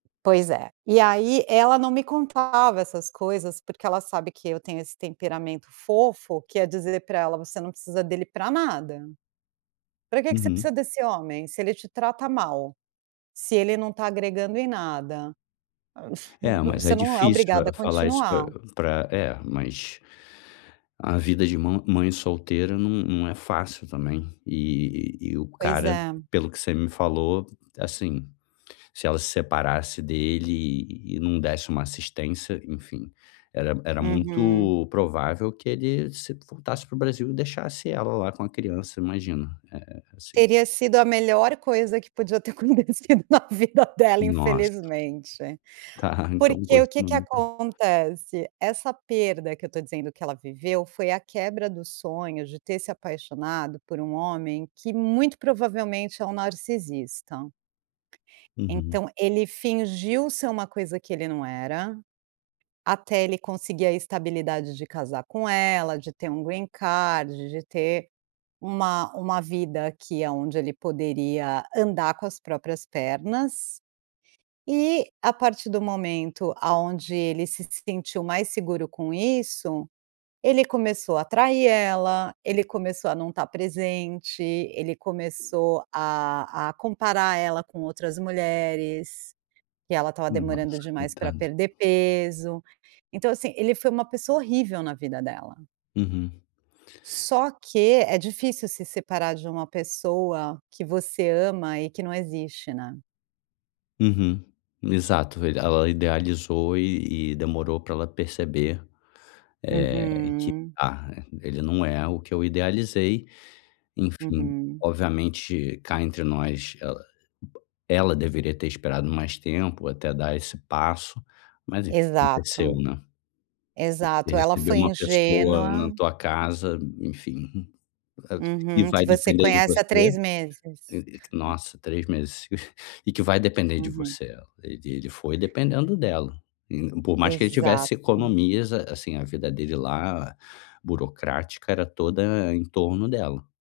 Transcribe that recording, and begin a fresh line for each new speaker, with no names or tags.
Pois é, e aí ela não me contava essas coisas, porque ela sabe que eu tenho esse temperamento fofo que é dizer pra ela: "Você não precisa dele pra nada, pra que que você
Uhum.
precisa desse homem, se ele te trata mal, se ele não tá agregando em nada, ah,
É,
vo
mas é
você não é
difícil,
obrigada
hã,
a
falar isso pra
continuar".
pra é, mas a vida de mã mãe solteira não não é fácil também, eh, e e o
Pois
cara,
é.
pelo que você me falou, assim, se ela se separasse dele e não desse uma assistência, enfim, era era
Uhum.
muito provável que ele se voltasse pro Brasil e deixasse ela lá com a criança, imagina. É, assim
Teria sido a melhor coisa que podia ter acontecido na vida dela
Nossa.
infelizmente.
Tá, então
Porque o que que
continua, então.
acontece, essa perda, que eu tô dizendo que ela viveu, foi a quebra do sonho de ter se apaixonado por um homem que muito provavelmente é um narcisista.
Uhum.
Então ele fingiu ser uma coisa que ele não era, até ele conseguir a estabilidade de casar com ela, de ter um green card, de ter uma uma vida aqui aonde ele poderia andar com as próprias pernas e, a partir do momento aonde ele se sentiu mais seguro com isso, ele começou a trair ela, ele começou a não tá presente, ele começou a a comparar ela com outras mulheres, que ela estava demorando
Nossa,
demais pra
coitada.
perder peso, então, assim, ele foi uma pessoa horrível na vida dela.
Uhum.
Só que é difícil se separar de uma pessoa que você ama e que não existe, né?
Uhum, exato, velho, ela idealizou e e demorou pra ela perceber, eh, que:
Uhum.
"Ah, ele não é o que eu idealizei", enfim,
Uhum.
obviamente, cá entre nós, ela uba ela deveria ter esperado mais tempo até dar esse passo, mas enf aconteceu,
Exato,
né. Você
exato, ela
recebeu
foi
uma pessoa na
ingênua
tua casa, enfim, [unintelligible] que
Uhum, que
vai
você
depender de
conhece
você,
há 3 meses.
eh eh que
Hum.
nossa três meses e que vai depender de
Uhum.
você, e ele foi dependendo dela, in por mais que ele tivesse
Exato.
economias, ah, assim, a vida dele lá burocrática era toda em torno dela.